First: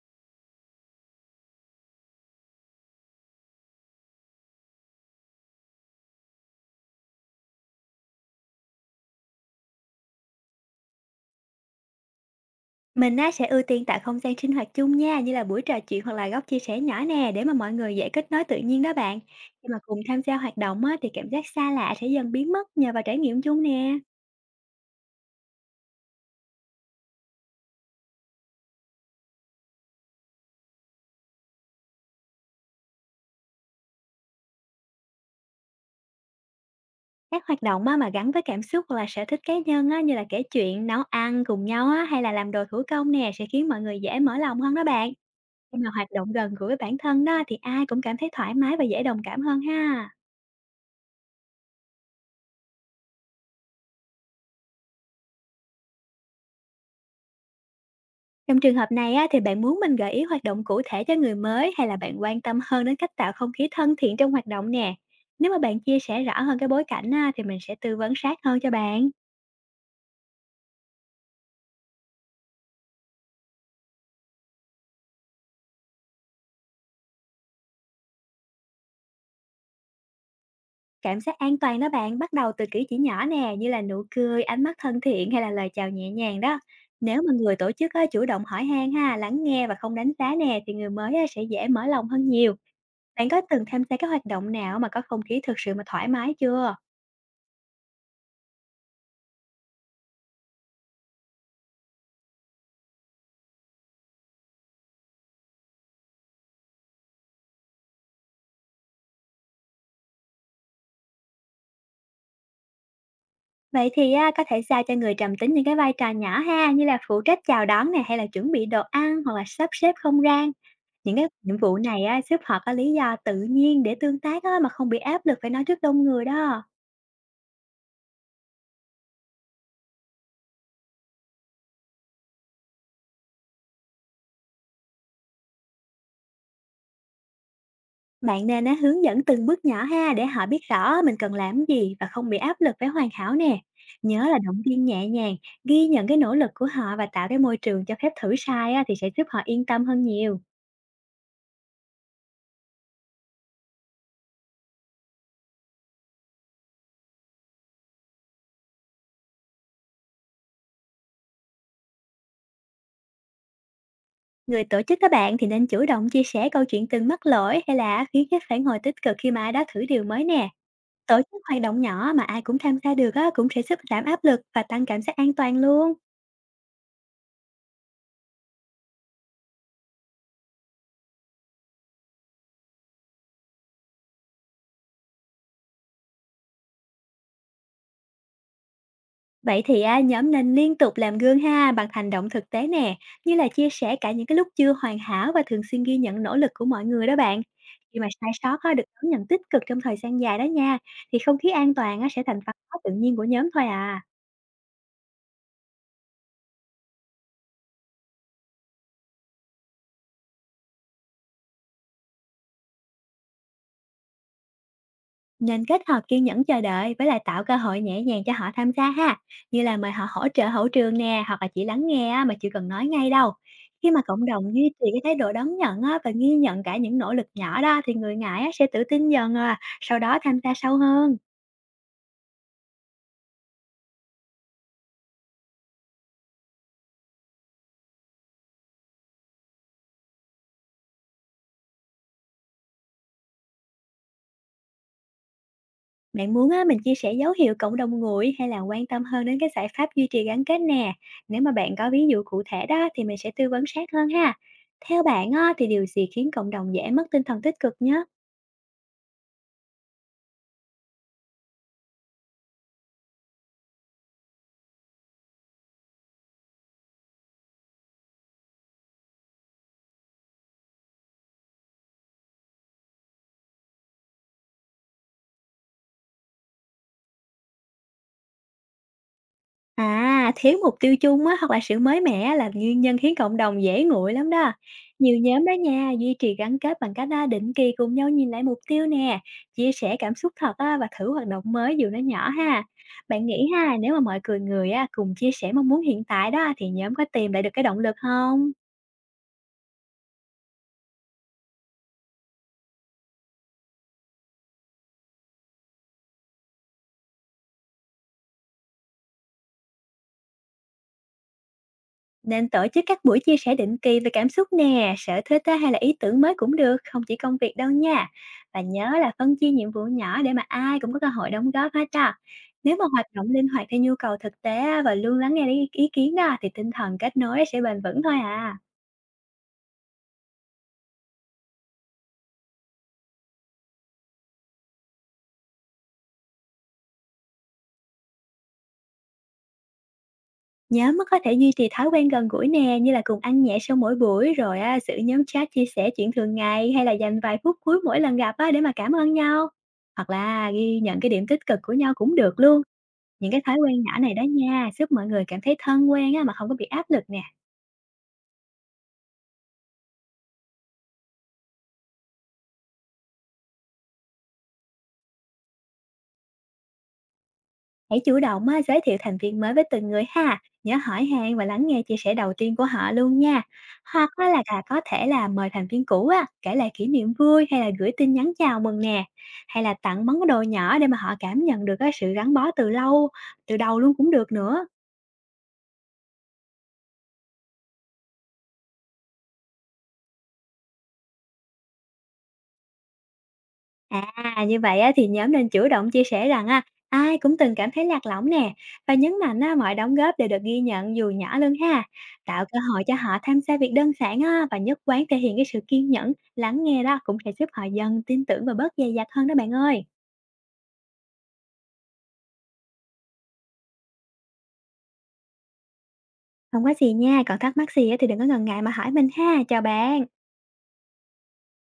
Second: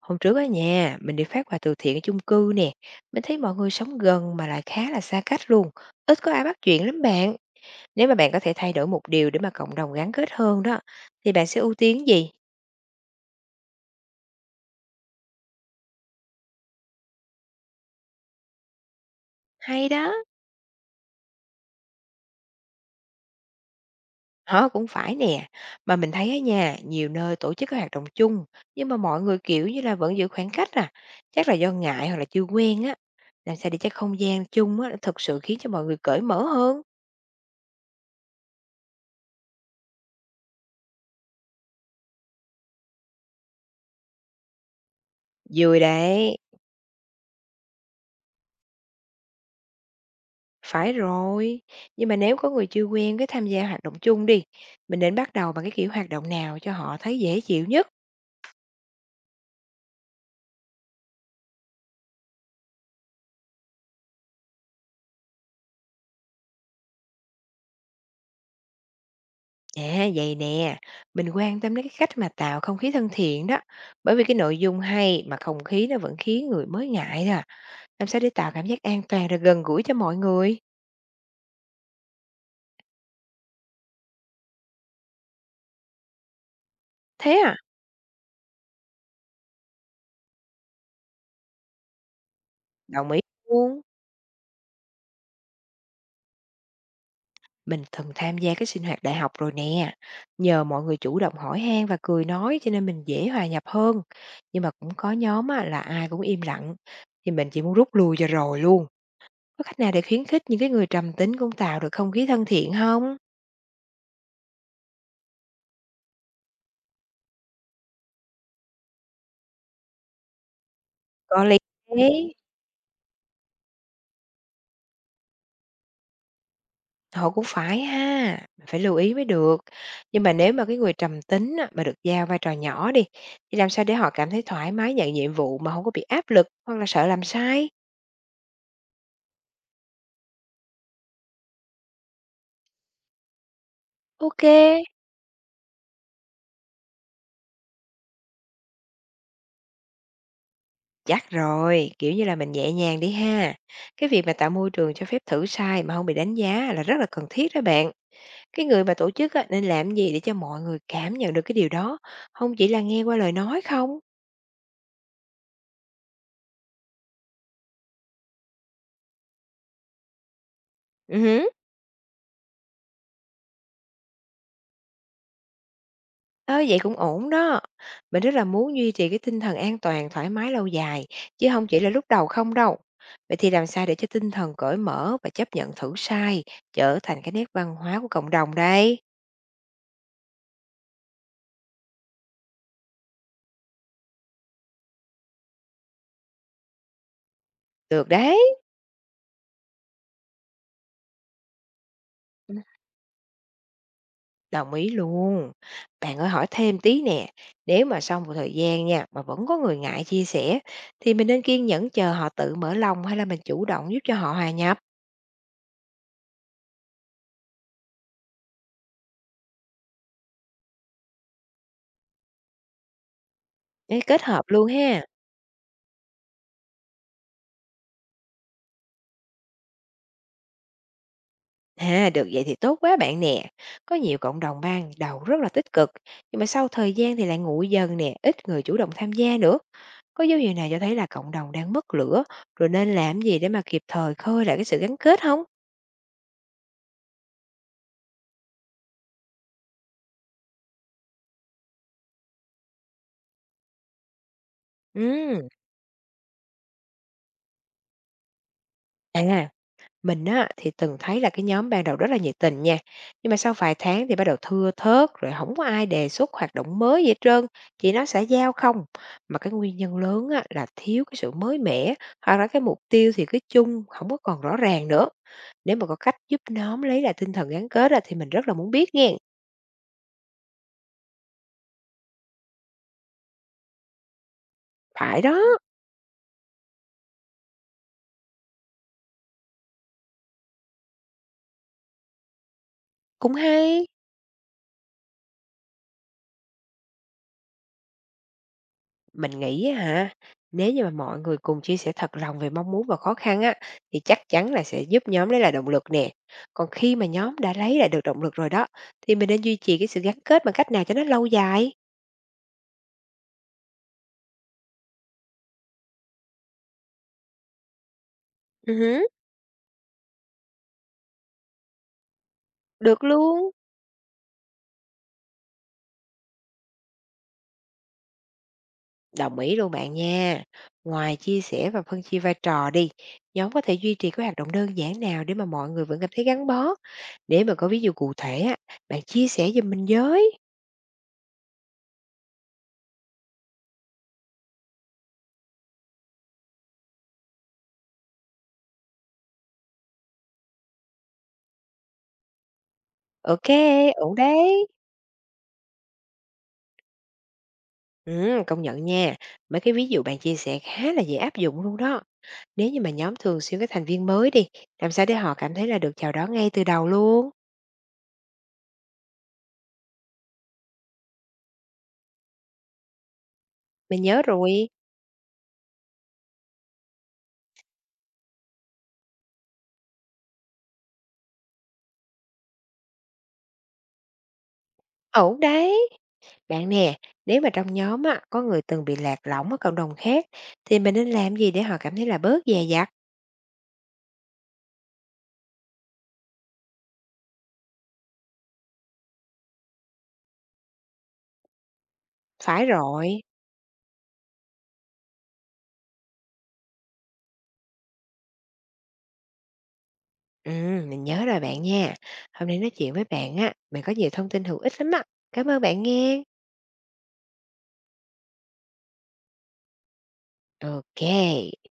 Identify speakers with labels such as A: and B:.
A: Hôm trước ở nhà, mình đi phát quà từ thiện ở chung cư nè. Mình thấy mọi người sống gần mà lại khá là xa cách luôn. Ít có ai bắt chuyện lắm bạn. Nếu mà bạn có thể thay đổi một điều để mà cộng đồng gắn kết hơn đó, thì bạn sẽ ưu tiên gì?
B: Mình á, sẽ ưu tiên tạo không gian sinh hoạt chung nha, như là buổi trò chuyện hoặc là góc chia sẻ nhỏ nè, để mà mọi người dễ kết nối tự nhiên đó bạn. Khi mà
A: Hay
B: cùng
A: đó.
B: tham gia hoạt động á, thì cảm giác xa lạ sẽ dần biến mất nhờ vào trải nghiệm chung nè.
A: Hả, cũng phải nè. Mà mình thấy ở nhà, nhiều nơi tổ chức các hoạt động chung, nhưng mà mọi người kiểu như là vẫn giữ khoảng cách à. Chắc là do ngại hoặc là chưa quen á. Làm sao để cho không gian chung á, nó thực sự khiến cho mọi người cởi mở hơn.
B: Các hoạt động á, mà gắn với cảm xúc hoặc là sở thích cá nhân á, như là kể chuyện, nấu ăn cùng nhau á, hay là làm đồ thủ công nè sẽ khiến mọi người dễ mở lòng hơn đó bạn. Khi
A: Vui
B: mà hoạt động
A: đấy.
B: gần gũi với bản thân đó thì ai cũng cảm thấy thoải mái và dễ đồng cảm hơn ha.
A: Phải rồi, nhưng mà nếu có người chưa quen cái tham gia hoạt động chung đi, mình nên bắt đầu bằng cái kiểu hoạt động nào cho họ thấy dễ chịu nhất.
B: Trong trường hợp này á, thì bạn muốn mình gợi ý hoạt động cụ thể cho người mới, hay là bạn quan tâm hơn đến cách tạo không khí thân thiện trong hoạt động nè? Nếu mà bạn chia sẻ rõ hơn cái bối cảnh á, thì mình sẽ tư vấn sát hơn cho bạn.
A: À, vậy nè, mình quan tâm đến cái cách mà tạo không khí thân thiện đó, bởi vì cái nội dung hay mà không khí nó vẫn khiến người mới ngại nè, làm sao để tạo cảm giác an toàn rồi gần gũi cho mọi người.
B: Cảm giác an toàn đó bạn, bắt đầu từ cử chỉ nhỏ nè, như là nụ cười, ánh mắt thân thiện hay là lời chào nhẹ nhàng đó. Nếu mà
A: Thế
B: người
A: à,
B: tổ chức á, chủ động hỏi han ha, lắng nghe và không đánh giá nè, thì người mới á, sẽ dễ mở lòng hơn nhiều.
A: đồng ý
B: Bạn có từng
A: luôn.
B: tham gia các hoạt động nào mà có không khí thực sự mà thoải mái chưa?
A: Mình từng tham gia cái sinh hoạt đại học rồi nè. Nhờ mọi người chủ động hỏi han và cười nói cho nên mình dễ hòa nhập hơn. Nhưng mà cũng có nhóm á, là ai cũng im lặng. Thì mình chỉ muốn rút lui cho rồi luôn. Có cách nào để khuyến khích những cái người trầm tính cũng tạo được không khí thân thiện không?
B: Vậy thì á, có thể giao cho người trầm tính những cái vai trò nhỏ ha, như là phụ trách chào đón này, hay là chuẩn bị đồ ăn, hoặc là sắp xếp không gian. Những cái
A: Có
B: nhiệm
A: lý
B: vụ này á,
A: thế.
B: giúp họ có lý do tự nhiên để tương tác á, mà không bị áp lực phải nói trước đông người đó.
A: Họ cũng phải ha. Mình phải lưu ý mới được. Nhưng mà nếu mà cái người trầm tính á, mà được giao vai trò nhỏ đi. Thì làm sao để họ cảm thấy thoải mái nhận nhiệm vụ mà không có bị áp lực hoặc là sợ làm sai?
B: Bạn nên á, hướng dẫn từng bước nhỏ ha, để họ biết rõ mình cần làm gì và không bị áp lực phải hoàn hảo nè. Nhớ là
A: Ok.
B: động viên nhẹ nhàng, ghi nhận cái nỗ lực của họ và tạo cái môi trường cho phép thử sai á, thì sẽ giúp họ yên tâm hơn nhiều.
A: Chắc rồi, kiểu như là, mình nhẹ nhàng đi ha. Cái việc mà tạo môi trường cho phép thử sai mà không bị đánh giá là rất là cần thiết đó bạn. Cái người mà tổ chức á, nên làm gì để cho mọi người cảm nhận được cái điều đó, không chỉ là nghe qua lời nói không?
B: Người tổ chức các bạn thì nên chủ động chia sẻ câu chuyện từng mắc lỗi, hay là khuyến khích phản hồi tích cực khi mà ai đó thử điều mới nè. Tổ
A: Ừ
B: chức
A: hứm,
B: hoạt động nhỏ mà ai cũng tham gia được á, cũng sẽ giúp giảm áp lực và tăng cảm giác an toàn luôn.
A: ơ, vậy cũng ổn đó. Mình rất là muốn duy trì cái tinh thần an toàn, thoải mái lâu dài, chứ không chỉ là lúc đầu không đâu. Vậy thì làm sao để cho tinh thần cởi mở và chấp nhận thử sai trở thành cái nét văn hóa của cộng đồng đây?
B: Vậy thì à, nhóm nên liên tục làm gương ha, bằng hành động thực tế nè, như là chia sẻ cả những cái lúc chưa hoàn hảo và thường xuyên ghi nhận nỗ lực của mọi người đó bạn. Khi mà
A: Được
B: sai sót
A: đấy.
B: á, được đón nhận tích cực trong thời gian dài đó nha, thì không khí an toàn á, sẽ thành văn hóa tự nhiên của nhóm thôi à.
A: Đồng ý luôn. Bạn ơi hỏi thêm tí nè, nếu mà sau một thời gian nha mà vẫn có người ngại chia sẻ thì mình nên kiên nhẫn chờ họ tự mở lòng hay là mình chủ động giúp cho họ hòa nhập,
B: Nên kết hợp kiên nhẫn chờ đợi với lại tạo cơ hội nhẹ nhàng cho họ tham gia ha, như là mời họ hỗ trợ hậu trường nè, hoặc là chỉ lắng nghe á, mà chưa cần nói ngay đâu. Khi
A: Ê,
B: mà
A: kết
B: cộng
A: hợp
B: đồng
A: luôn
B: duy trì cái
A: ha.
B: thái độ đón nhận á, và ghi nhận cả những nỗ lực nhỏ đó, thì người ngại á, sẽ tự tin dần à, sau đó tham gia sâu hơn.
A: À, được vậy thì tốt quá bạn nè. Có nhiều cộng đồng ban đầu rất là tích cực, nhưng mà sau thời gian thì lại nguội dần nè, ít người chủ động tham gia nữa. Có dấu hiệu nào cho thấy là cộng đồng đang mất lửa, rồi nên làm gì để mà kịp thời khơi lại cái sự gắn kết không?
B: Bạn muốn á, mình chia sẻ dấu hiệu cộng đồng nguội, hay là quan tâm hơn đến cái giải pháp duy trì gắn kết nè? Nếu mà bạn có ví dụ cụ thể đó, thì mình sẽ tư vấn sát hơn ha. Theo bạn
A: Ừ.
B: á, thì điều gì khiến cộng đồng dễ mất tinh thần tích cực nhất?
A: À, mình á, thì từng thấy là cái nhóm ban đầu rất là nhiệt tình nha, nhưng mà sau vài tháng thì bắt đầu thưa thớt, rồi không có ai đề xuất hoạt động mới gì hết trơn, chỉ nói xã giao không. Mà cái nguyên nhân lớn á, là thiếu cái sự mới mẻ, hoặc là cái mục tiêu thì cứ chung, không có còn rõ ràng nữa. Nếu mà có cách giúp nhóm lấy lại tinh thần gắn kết á, thì mình rất là muốn biết nghe.
B: À, thiếu mục tiêu chung á, hoặc là sự mới mẻ á, là nguyên nhân khiến cộng đồng dễ nguội lắm đó. Nhiều
A: Phải
B: nhóm đó
A: đó,
B: nha, duy trì gắn kết bằng cách á, định kỳ cùng nhau nhìn lại mục tiêu nè, chia sẻ cảm xúc thật á, và thử hoạt động mới dù nó nhỏ ha. Bạn
A: cũng
B: nghĩ ha,
A: hay.
B: nếu mà mọi người người á, cùng chia sẻ mong muốn hiện tại đó, thì nhóm có tìm lại được cái động lực không?
A: Mình nghĩ á hả, nếu như mà mọi người cùng chia sẻ thật lòng về mong muốn và khó khăn á, thì chắc chắn là sẽ giúp nhóm lấy lại động lực nè. Còn khi mà nhóm đã lấy lại được động lực rồi đó, thì mình nên duy trì cái sự gắn kết bằng cách nào cho nó lâu dài?
B: Nên tổ chức các buổi chia sẻ định kỳ về cảm xúc nè, sở thích á, hay là ý tưởng mới cũng được, không chỉ công việc đâu nha. Và
A: Ừ
B: nhớ
A: hứ,
B: là phân chia nhiệm vụ nhỏ để mà ai cũng có cơ hội đóng góp hết đó. Nếu mà
A: được
B: hoạt động linh
A: luôn.
B: hoạt theo nhu cầu thực tế á, và luôn lắng nghe ý kiến đó, thì tinh thần kết nối sẽ bền vững thôi à.
A: Đồng ý luôn bạn nha. Ngoài chia sẻ và phân chia vai trò đi, nhóm có thể duy trì cái hoạt động đơn giản nào để mà mọi người vẫn cảm thấy gắn bó. Để mà có ví dụ cụ thể á, bạn chia sẻ giùm mình với.
B: Nhóm á, có thể duy trì thói quen gần gũi nè, như là cùng ăn nhẹ sau mỗi buổi rồi á, giữ nhóm chat chia sẻ chuyện thường ngày, hay là dành vài phút cuối mỗi lần gặp á, để mà cảm ơn nhau. Hoặc là ghi nhận cái điểm tích cực của nhau cũng được luôn. Những cái
A: Ok,
B: thói quen nhỏ này
A: ổn
B: đó
A: đấy.
B: nha, giúp mọi người cảm thấy thân quen á, mà không có bị áp lực nè.
A: Ừ, công nhận nha. Mấy cái ví dụ bạn chia sẻ khá là dễ áp dụng luôn đó. Nếu như mà nhóm thường xuyên các thành viên mới đi, làm sao để họ cảm thấy là được chào đón ngay từ đầu luôn?
B: Hãy chủ động á, giới thiệu thành viên mới với từng người ha. Nhớ hỏi han và lắng nghe chia sẻ đầu tiên của họ luôn nha.
A: Mình
B: Hoặc
A: nhớ
B: á, là
A: rồi.
B: có thể là mời thành viên cũ á, kể lại kỷ niệm vui, hay là gửi tin nhắn chào mừng nè. Hay là tặng món đồ nhỏ để mà họ cảm nhận được cái sự gắn bó từ lâu, từ đầu luôn cũng được nữa.
A: Ổn đấy. Bạn nè, nếu mà trong nhóm á, có người từng bị lạc lõng ở cộng đồng khác, thì mình nên làm gì để họ cảm thấy là bớt dè dặt?
B: À, như vậy á, thì nhóm nên chủ động chia sẻ rằng á, ai cũng từng cảm thấy lạc lõng nè, và nhấn mạnh á, mọi đóng góp đều được ghi nhận dù nhỏ luôn ha. Tạo cơ
A: Phải
B: hội cho họ
A: rồi.
B: tham gia việc đơn giản á, và nhất quán thể hiện cái sự kiên nhẫn, lắng nghe đó, cũng sẽ giúp họ dần tin tưởng và bớt dè dặt hơn đó bạn ơi.
A: Ừ, mình nhớ rồi bạn nha. Hôm nay nói chuyện với bạn á, mình có nhiều thông tin hữu ích lắm á. Cảm ơn bạn nghe.
B: Không có gì nha, còn thắc mắc gì á, thì đừng có ngần ngại mà hỏi mình ha. Chào bạn.
A: Ok.